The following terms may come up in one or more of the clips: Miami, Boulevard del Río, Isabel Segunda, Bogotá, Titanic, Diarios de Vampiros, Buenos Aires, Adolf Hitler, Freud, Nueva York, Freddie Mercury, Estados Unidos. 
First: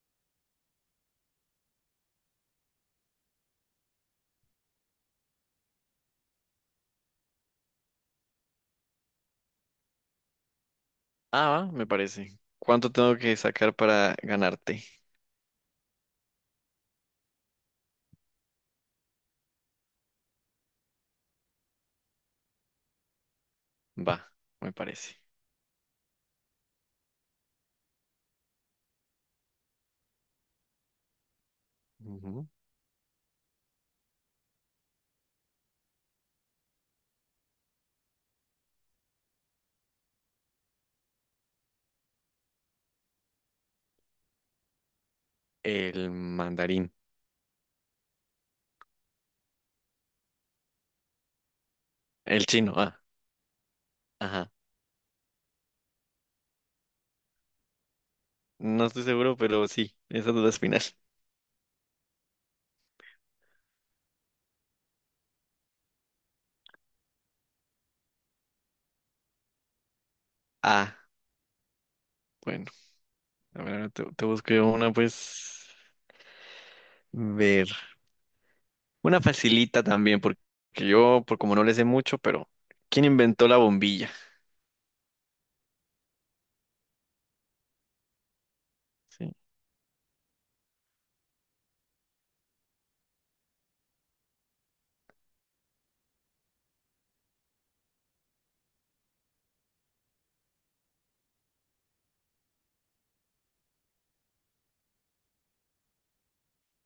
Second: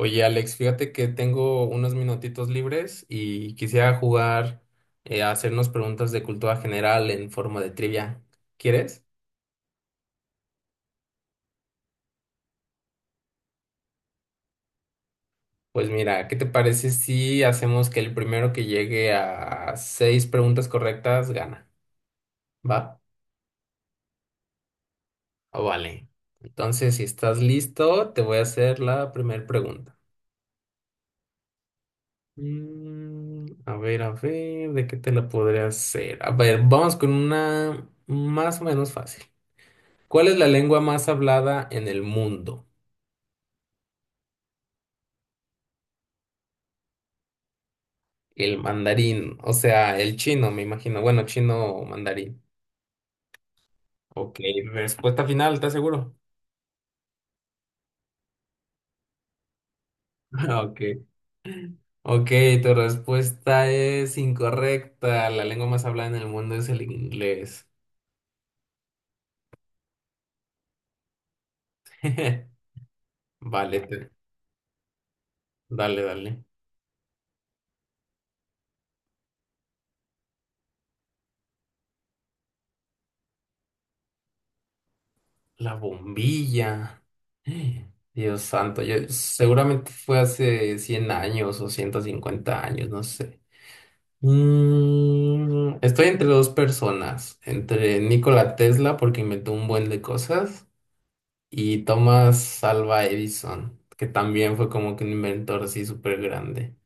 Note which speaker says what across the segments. Speaker 1: Oye, Alex, fíjate que tengo unos minutitos libres y quisiera jugar a hacernos preguntas de cultura general en forma de trivia. ¿Quieres?
Speaker 2: Ah, va, me parece. ¿Cuánto tengo que sacar para ganarte?
Speaker 1: Pues mira, ¿qué te parece si hacemos que el primero que llegue a seis preguntas correctas gana? ¿Va?
Speaker 2: Va, me parece.
Speaker 1: Oh, vale. Entonces, si estás listo, te voy a hacer la primera pregunta.
Speaker 2: Ujú.
Speaker 1: A ver, ¿de qué te la podré hacer? A ver, vamos con una más o menos fácil. ¿Cuál es la lengua más hablada en el mundo?
Speaker 2: El mandarín.
Speaker 1: El mandarín, o sea, el chino, me imagino. Bueno, chino o mandarín.
Speaker 2: El chino, ah,
Speaker 1: Ok,
Speaker 2: ajá.
Speaker 1: respuesta final, ¿estás seguro?
Speaker 2: No estoy seguro, pero sí, esa duda es final.
Speaker 1: Ok. Ok, tu respuesta es incorrecta. La lengua más hablada en el mundo es el inglés.
Speaker 2: Ah, bueno, a ver,
Speaker 1: Vale,
Speaker 2: ahora te, te busco yo una, pues,
Speaker 1: dale, dale.
Speaker 2: ver. Una facilita también, porque yo, por como no le sé mucho, pero ¿quién inventó la bombilla?
Speaker 1: La bombilla. Dios santo, yo
Speaker 2: Sí.
Speaker 1: seguramente fue hace 100 años o 150 años, no sé. Estoy entre dos personas, entre Nikola Tesla porque inventó un buen de cosas y Thomas Alva Edison, que también fue como que un inventor así súper grande.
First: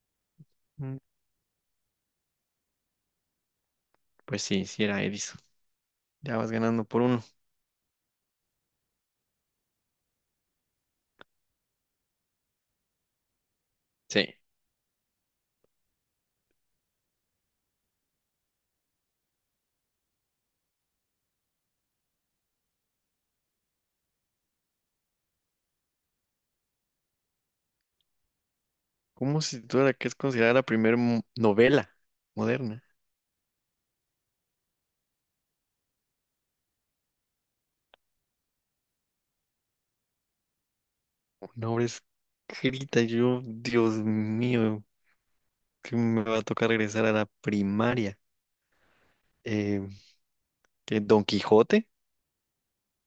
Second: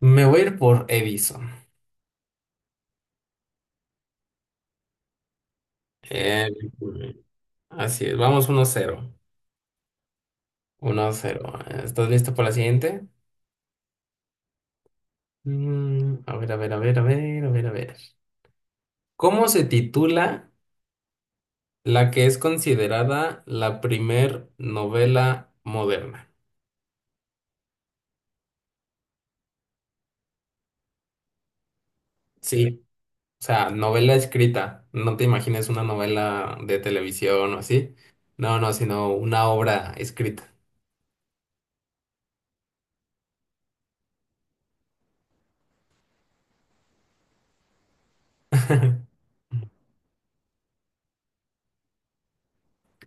Speaker 1: Me voy a ir por
Speaker 2: Mm,
Speaker 1: Edison.
Speaker 2: Pues sí, sí era Edison. Ya vas
Speaker 1: Eh,
Speaker 2: ganando por uno.
Speaker 1: así es, vamos uno cero, uno cero. ¿Estás listo para la siguiente?
Speaker 2: Sí.
Speaker 1: A ver, a ver, a ver, a ver, a ver, a ver. ¿Cómo se titula la que es considerada la primer novela moderna?
Speaker 2: ¿Cómo se titula la que es considerada la primera novela moderna?
Speaker 1: Sí. O sea, novela escrita. No te imagines una novela de televisión o así. No, no, sino una obra escrita.
Speaker 2: Nombres grita y yo, Dios mío, que me va a tocar regresar a la primaria. Eh, ¿Qué, Don Quijote?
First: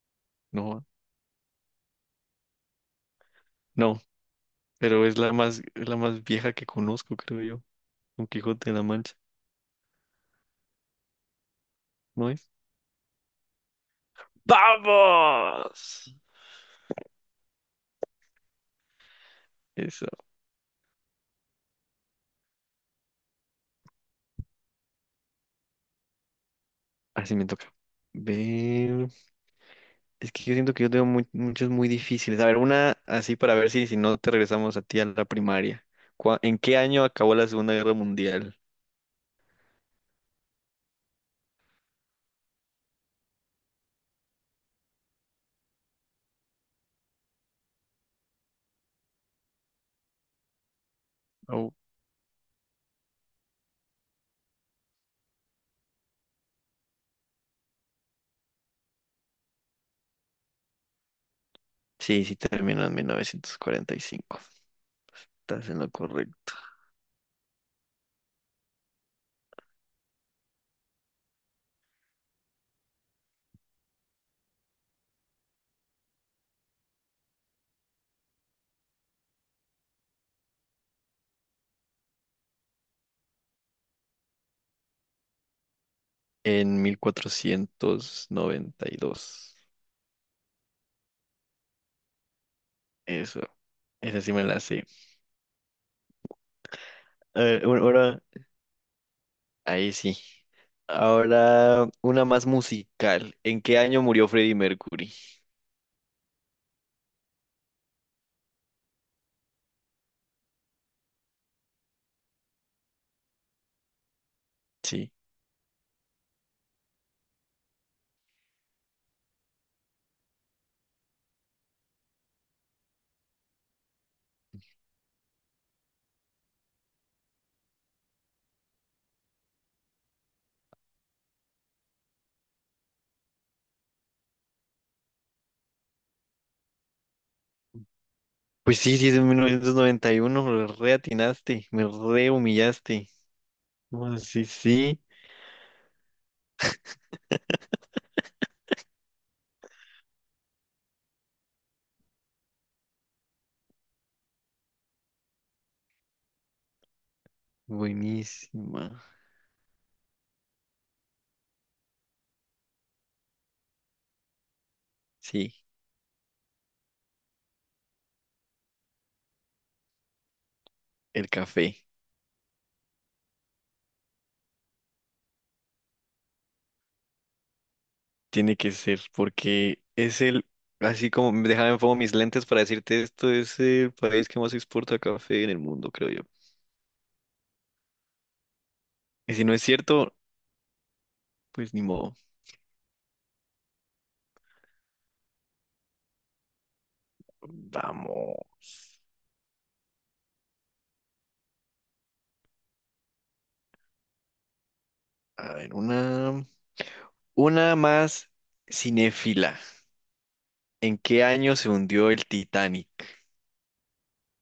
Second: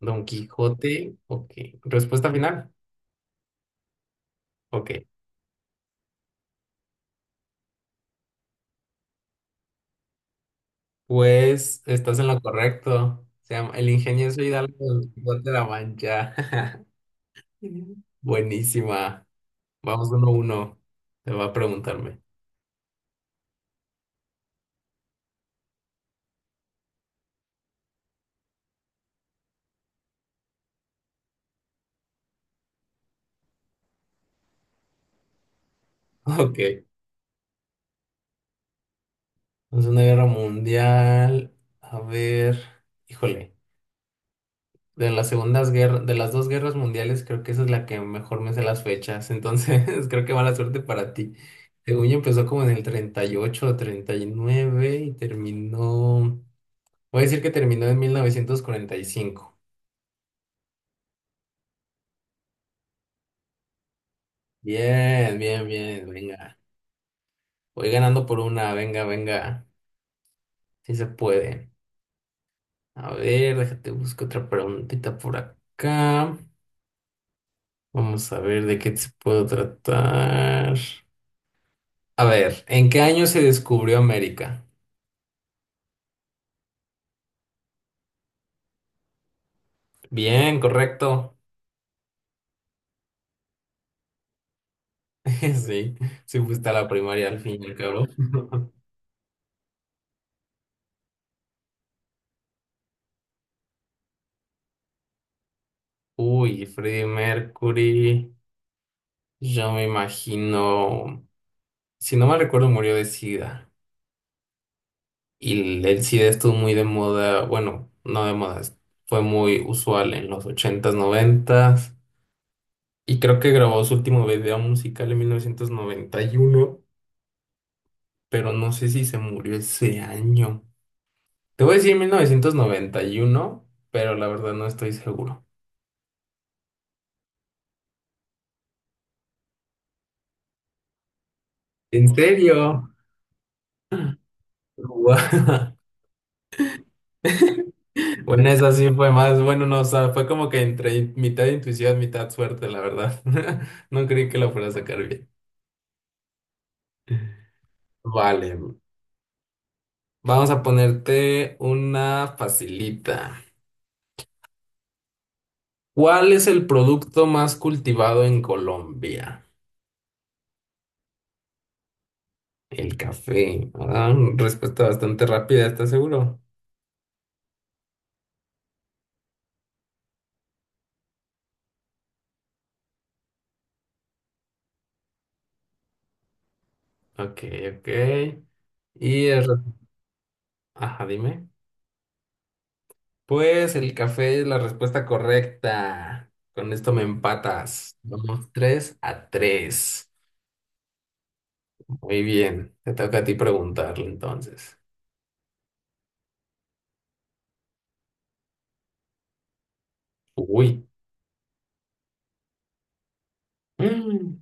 Speaker 1: Don
Speaker 2: No,
Speaker 1: Quijote, ok. Respuesta final,
Speaker 2: no,
Speaker 1: ok.
Speaker 2: pero es la más vieja que conozco, creo yo. Don Quijote de la Mancha,
Speaker 1: Pues estás en
Speaker 2: ¿no
Speaker 1: lo
Speaker 2: es?
Speaker 1: correcto. Se llama El ingenioso Hidalgo del Quijote de la
Speaker 2: ¡Vamos!
Speaker 1: Mancha. Buenísima.
Speaker 2: Eso,
Speaker 1: Vamos uno a uno. Te va a preguntarme.
Speaker 2: así me toca. Ver, es que yo siento que yo tengo muchos muy difíciles. A ver, una así para ver si, si no te regresamos a ti a la primaria.
Speaker 1: Ok.
Speaker 2: ¿En qué año acabó la Segunda Guerra Mundial?
Speaker 1: Vamos una guerra mundial. A ver. Híjole. De las segundas guerras, de las dos guerras mundiales, creo que esa es la que mejor me sé las fechas. Entonces, creo que mala suerte para ti. Según yo empezó como en el 38 o treinta y nueve y terminó. Voy a decir que terminó en mil novecientos cuarenta y cinco.
Speaker 2: Sí, sí, terminó en 1945.
Speaker 1: Bien, bien,
Speaker 2: Estás en lo
Speaker 1: bien,
Speaker 2: correcto.
Speaker 1: venga. Voy ganando por una, venga, venga. Si se puede. A ver, déjate busco otra preguntita por acá. Vamos a ver de qué se puedo tratar. A ver, ¿en qué año se descubrió América?
Speaker 2: En 1492.
Speaker 1: Bien, correcto.
Speaker 2: Eso, esa sí me la sé.
Speaker 1: Sí, sí fuiste a la primaria al
Speaker 2: A
Speaker 1: fin
Speaker 2: ver,
Speaker 1: y al
Speaker 2: ahora,
Speaker 1: cabo.
Speaker 2: ahí sí. Ahora, una más musical. ¿En qué año murió Freddie Mercury?
Speaker 1: Uy, Freddie Mercury, yo me imagino, si no mal recuerdo, murió de SIDA.
Speaker 2: Sí.
Speaker 1: Y el SIDA estuvo muy de moda, bueno, no de moda, fue muy usual en los ochentas noventas. Y creo que grabó su último video musical en 1991, pero no sé si se murió ese año. Te voy a decir 1991, pero la verdad no estoy seguro.
Speaker 2: Pues sí, sí, es en 1991. Me re atinaste, me
Speaker 1: ¿En
Speaker 2: re
Speaker 1: serio?
Speaker 2: humillaste. Ah, sí, sí.
Speaker 1: Guau. Bueno, esa sí fue más, bueno, no, o sea, fue como que entre mitad intuición, mitad suerte, la verdad. No creí que la fuera a sacar bien. Vale,
Speaker 2: Buenísima.
Speaker 1: vamos a ponerte una facilita.
Speaker 2: Sí,
Speaker 1: ¿Cuál es el producto más cultivado en Colombia?
Speaker 2: el café.
Speaker 1: El café. Ah, respuesta bastante rápida, ¿estás seguro?
Speaker 2: Tiene que ser, porque es el, así como, déjame pongo mis lentes para decirte esto, es el país que más exporta café en el mundo, creo yo.
Speaker 1: Ok, ok. Y
Speaker 2: Y si
Speaker 1: el...
Speaker 2: no es cierto,
Speaker 1: Ajá, dime.
Speaker 2: pues ni modo.
Speaker 1: Pues el café es la respuesta correcta. Con esto me empatas.
Speaker 2: Vamos,
Speaker 1: Vamos tres a tres. Muy bien. Te toca a ti preguntarle entonces.
Speaker 2: a ver, una más cinéfila.
Speaker 1: Uy.
Speaker 2: ¿En qué año se hundió el Titanic?
Speaker 1: Mm,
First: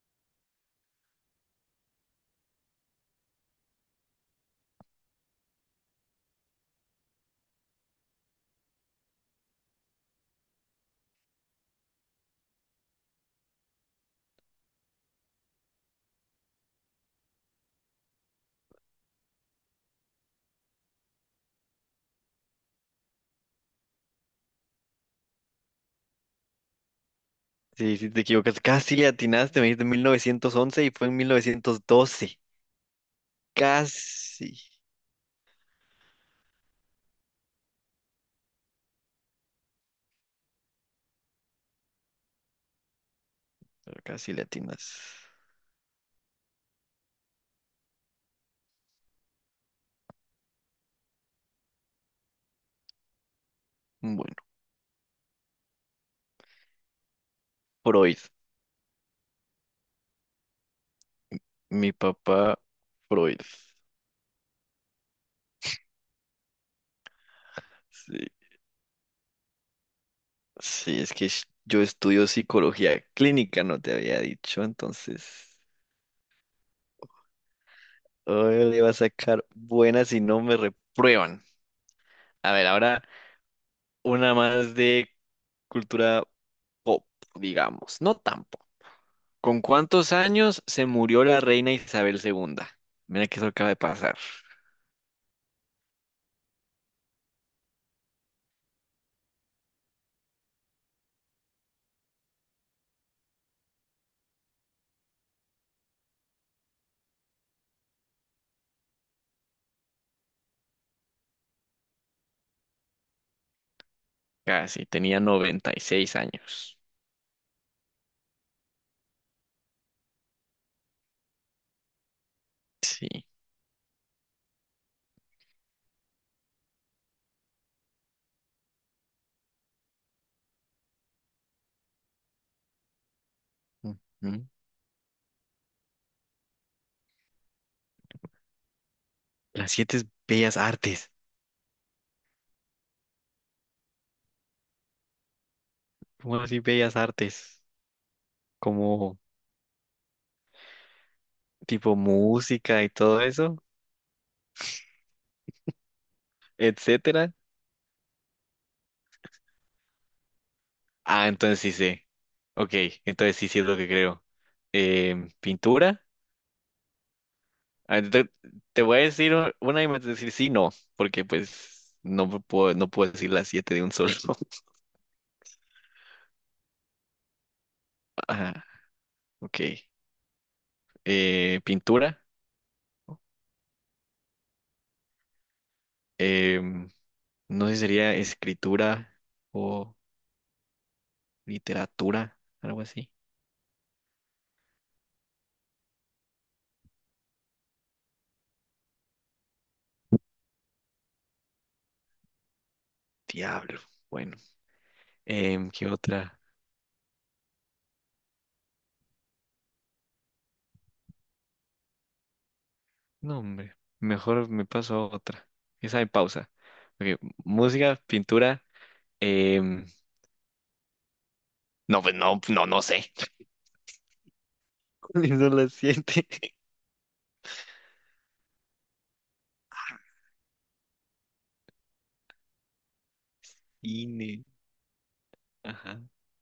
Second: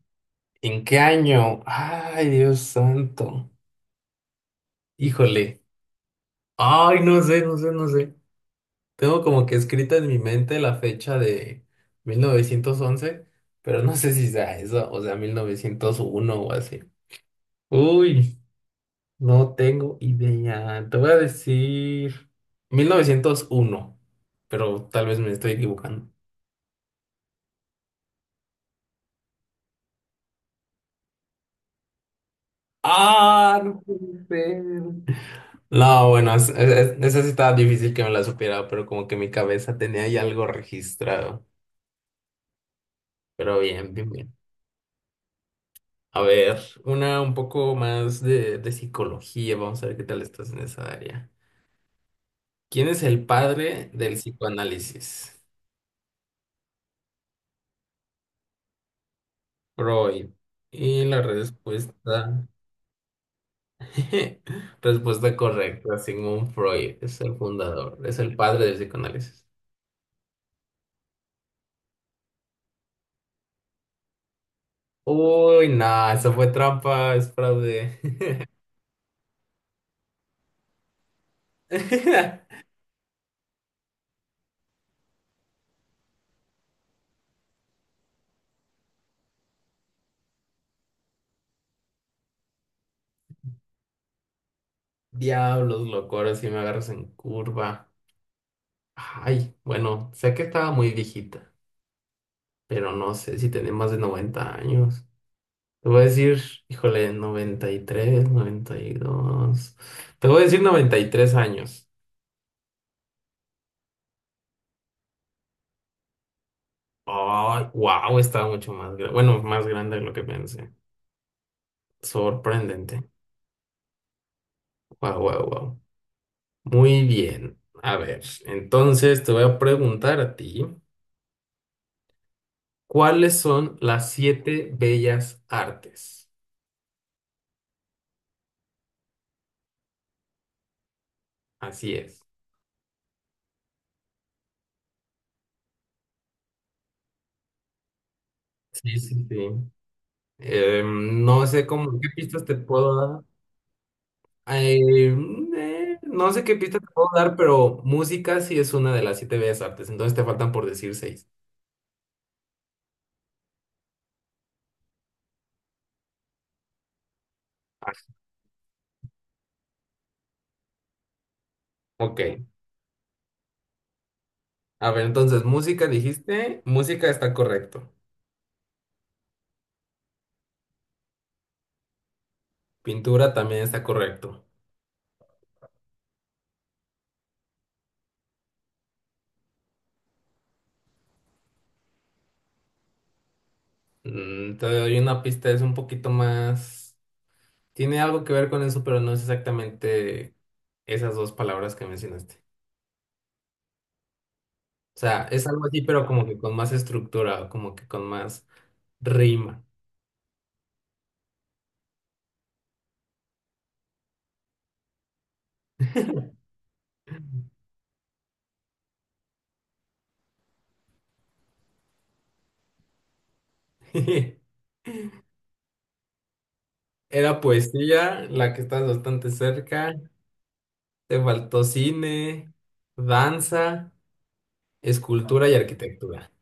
Speaker 1: ¿En qué año? Ay, Dios santo. Híjole. Ay, no sé, no sé, no sé. Tengo como que escrita en mi mente la fecha de 1911, pero no sé si sea eso, o sea, 1901 o así. Uy. No tengo idea. Te voy a decir 1901, pero tal vez me estoy equivocando.
Speaker 2: Sí, sí, te equivocas. Casi le atinaste, me dijiste 1911 y fue en 1912.
Speaker 1: ¡Ah! No puede
Speaker 2: Casi,
Speaker 1: ser. No, bueno, esa sí estaba difícil que me la supiera, pero como que mi cabeza tenía ya algo registrado. Pero bien,
Speaker 2: pero
Speaker 1: bien,
Speaker 2: casi
Speaker 1: bien.
Speaker 2: le atinas.
Speaker 1: A ver, una un poco más de psicología. Vamos a ver qué tal estás en esa área. ¿Quién es el padre del
Speaker 2: Bueno,
Speaker 1: psicoanálisis?
Speaker 2: Freud,
Speaker 1: Freud. Y la
Speaker 2: mi
Speaker 1: respuesta
Speaker 2: papá Freud.
Speaker 1: respuesta correcta, Sigmund Freud es el fundador, es
Speaker 2: Sí,
Speaker 1: el padre del psicoanálisis.
Speaker 2: sí, es que yo estudio psicología clínica, no te había dicho, entonces
Speaker 1: Uy, nah, eso fue trampa, es fraude.
Speaker 2: hoy le va a sacar buenas si no me reprueban. A ver, ahora una más de cultura pop, digamos, no tampoco. ¿Con cuántos años se murió la reina Isabel segunda? Mira que eso acaba de pasar.
Speaker 1: Diablos, loco, ahora sí me agarras en curva. Ay, bueno, sé que estaba muy viejita, pero no sé si tenía más de 90 años. Te voy a decir, híjole, noventa noventa y tres noventa y dos. Te voy a decir 93 años.
Speaker 2: Casi, tenía 96 años.
Speaker 1: Ay, wow, estaba mucho más grande. Bueno, más grande de lo que pensé. Sorprendente.
Speaker 2: Sí.
Speaker 1: Wow, wow, wow. Muy bien. A ver, entonces te voy a preguntar a ti, ¿cuáles son las
Speaker 2: Ujú.
Speaker 1: siete bellas artes?
Speaker 2: Las siete es bellas artes.
Speaker 1: Así es.
Speaker 2: ¿Cómo así bellas artes?
Speaker 1: Sí,
Speaker 2: Como
Speaker 1: sí, sí. No sé
Speaker 2: tipo
Speaker 1: cómo, qué pistas te
Speaker 2: música y
Speaker 1: puedo
Speaker 2: todo
Speaker 1: dar.
Speaker 2: eso.
Speaker 1: Eh, no sé qué pistas te puedo
Speaker 2: Etcétera.
Speaker 1: dar, pero música sí es una de las siete bellas artes, entonces te faltan por decir seis.
Speaker 2: Ah, entonces sí sé. Ok, entonces sí, sí es lo que creo. Pintura. Ah,
Speaker 1: Ah,
Speaker 2: Te voy a decir una y me vas a decir sí, no, porque pues
Speaker 1: ok.
Speaker 2: no me puedo, no puedo decir las siete de un solo.
Speaker 1: A ver, entonces, música dijiste, música está correcto.
Speaker 2: Ajá, ok. Pintura.
Speaker 1: Pintura también está correcto.
Speaker 2: Em, no sé si sería escritura o literatura, algo así.
Speaker 1: Te doy una pista, es un poquito más... Tiene algo que ver con eso, pero no es exactamente esas dos palabras que mencionaste.
Speaker 2: Diablo. Bueno,
Speaker 1: O sea, es algo así,
Speaker 2: ¿qué
Speaker 1: pero como que
Speaker 2: otra?
Speaker 1: con más estructura, como que con más rima.
Speaker 2: No, hombre, mejor me paso a otra. Esa de pausa. Ok, música, pintura. em, No, pues no, no, no sé. ¿Cuáles son las siete?
Speaker 1: Era poesía, la que estás bastante cerca. Te faltó cine, danza,
Speaker 2: Cine.
Speaker 1: escultura y
Speaker 2: Ajá.
Speaker 1: arquitectura.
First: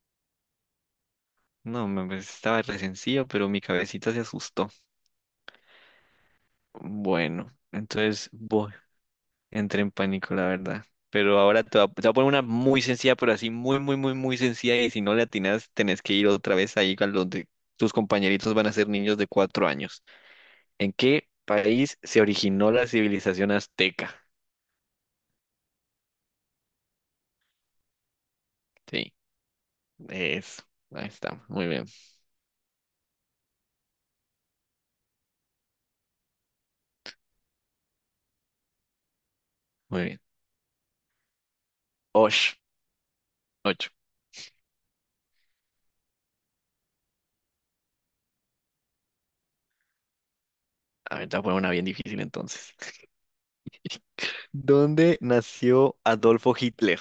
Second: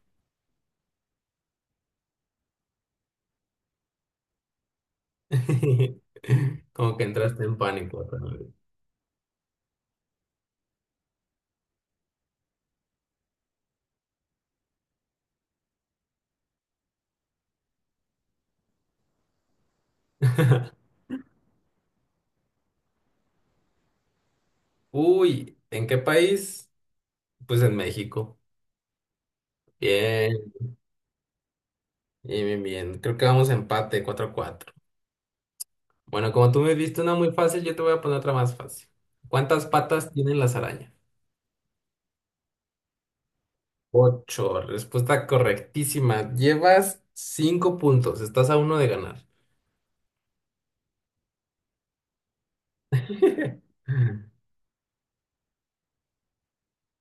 Speaker 2: No, estaba re sencillo, pero mi cabecita se asustó.
Speaker 1: Como que entraste
Speaker 2: Bueno,
Speaker 1: en pánico.
Speaker 2: entonces
Speaker 1: Realmente.
Speaker 2: voy. Entré en pánico, la verdad. Pero ahora te voy a poner una muy sencilla, pero así muy, muy, muy, muy sencilla. Y si no le atinas, tenés que ir otra vez ahí a donde tus compañeritos van a ser niños de 4 años. ¿En qué país se originó la civilización azteca?
Speaker 1: Uy, ¿en qué país? Pues en México.
Speaker 2: Sí,
Speaker 1: Bien.
Speaker 2: eso. Ahí está. Muy bien,
Speaker 1: Bien, bien, bien. Creo que vamos a empate cuatro a cuatro. Bueno, como tú me viste una muy fácil, yo te voy a poner otra más fácil. ¿Cuántas
Speaker 2: muy
Speaker 1: patas
Speaker 2: bien.
Speaker 1: tienen las arañas?
Speaker 2: Osh, ocho.
Speaker 1: Ocho. Respuesta correctísima. Llevas cinco puntos. Estás a uno de ganar.
Speaker 2: A ver, te voy a poner una bien difícil entonces. ¿Dónde nació Adolfo Hitler?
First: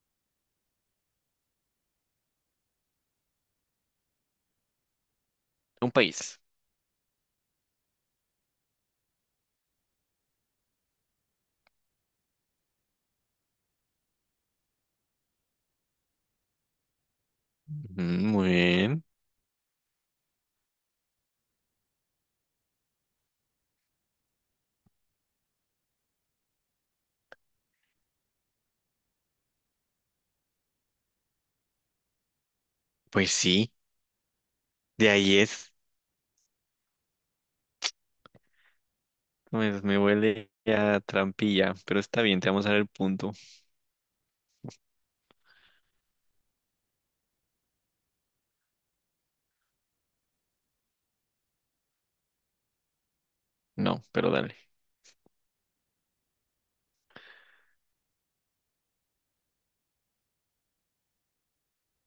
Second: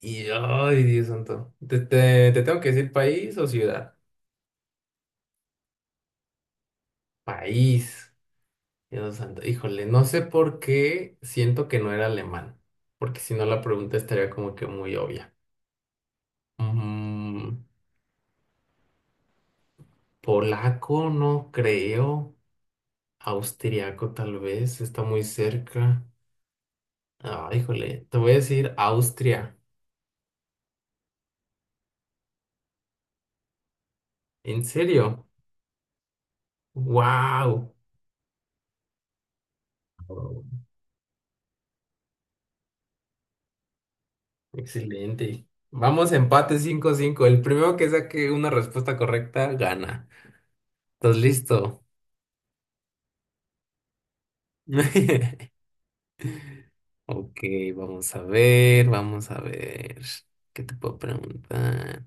Speaker 1: Y, ay, Dios santo. ¿Te, te tengo que decir país o ciudad?
Speaker 2: Un país.
Speaker 1: País. Dios santo. Híjole, no sé por qué siento que no era alemán. Porque si no, la pregunta estaría como que muy obvia.
Speaker 2: Ujú, muy bien.
Speaker 1: Polaco, no creo. Austriaco, tal vez. Está muy cerca. Ah, híjole. Te voy a decir Austria.
Speaker 2: Pues sí,
Speaker 1: ¿En
Speaker 2: de
Speaker 1: serio?
Speaker 2: ahí es.
Speaker 1: ¡Wow!
Speaker 2: Pues me huele a trampilla, pero está bien, te vamos a dar el punto.
Speaker 1: Excelente. Vamos, empate 5 cinco. El primero que saque una respuesta correcta gana. ¿Estás listo?
Speaker 2: No, pero dale.
Speaker 1: Ok, vamos a ver, vamos a ver. ¿Qué te puedo preguntar?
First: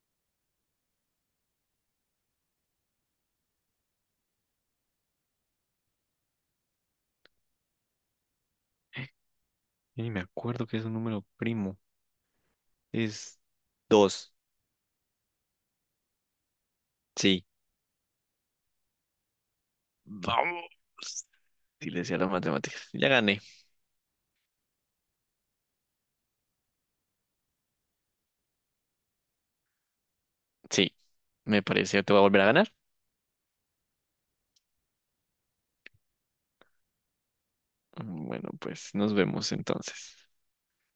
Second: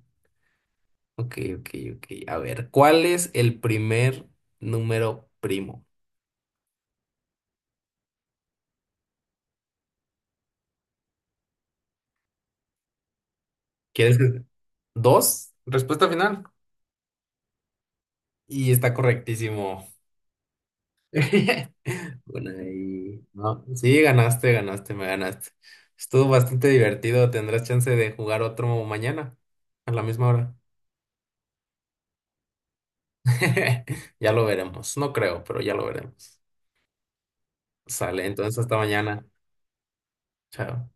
Speaker 1: Ok, ok, ok. A ver, ¿cuál es el primer número primo?
Speaker 2: Y me acuerdo que es un número primo. Es
Speaker 1: ¿Quieres?
Speaker 2: dos.
Speaker 1: Que dos, respuesta final.
Speaker 2: Sí.
Speaker 1: Y está correctísimo.
Speaker 2: Vamos. Sí, le decía las
Speaker 1: Bueno,
Speaker 2: matemáticas. Ya
Speaker 1: ahí.
Speaker 2: gané.
Speaker 1: No, sí, ganaste, ganaste, me ganaste. Estuvo bastante divertido. Tendrás chance de jugar otro mañana a la misma hora.
Speaker 2: Sí, me parece. Que ¿te voy a volver a ganar?
Speaker 1: Ya lo veremos. No creo, pero ya lo veremos. Sale,
Speaker 2: Bueno,
Speaker 1: entonces hasta
Speaker 2: pues nos
Speaker 1: mañana.
Speaker 2: vemos entonces.
Speaker 1: Chao.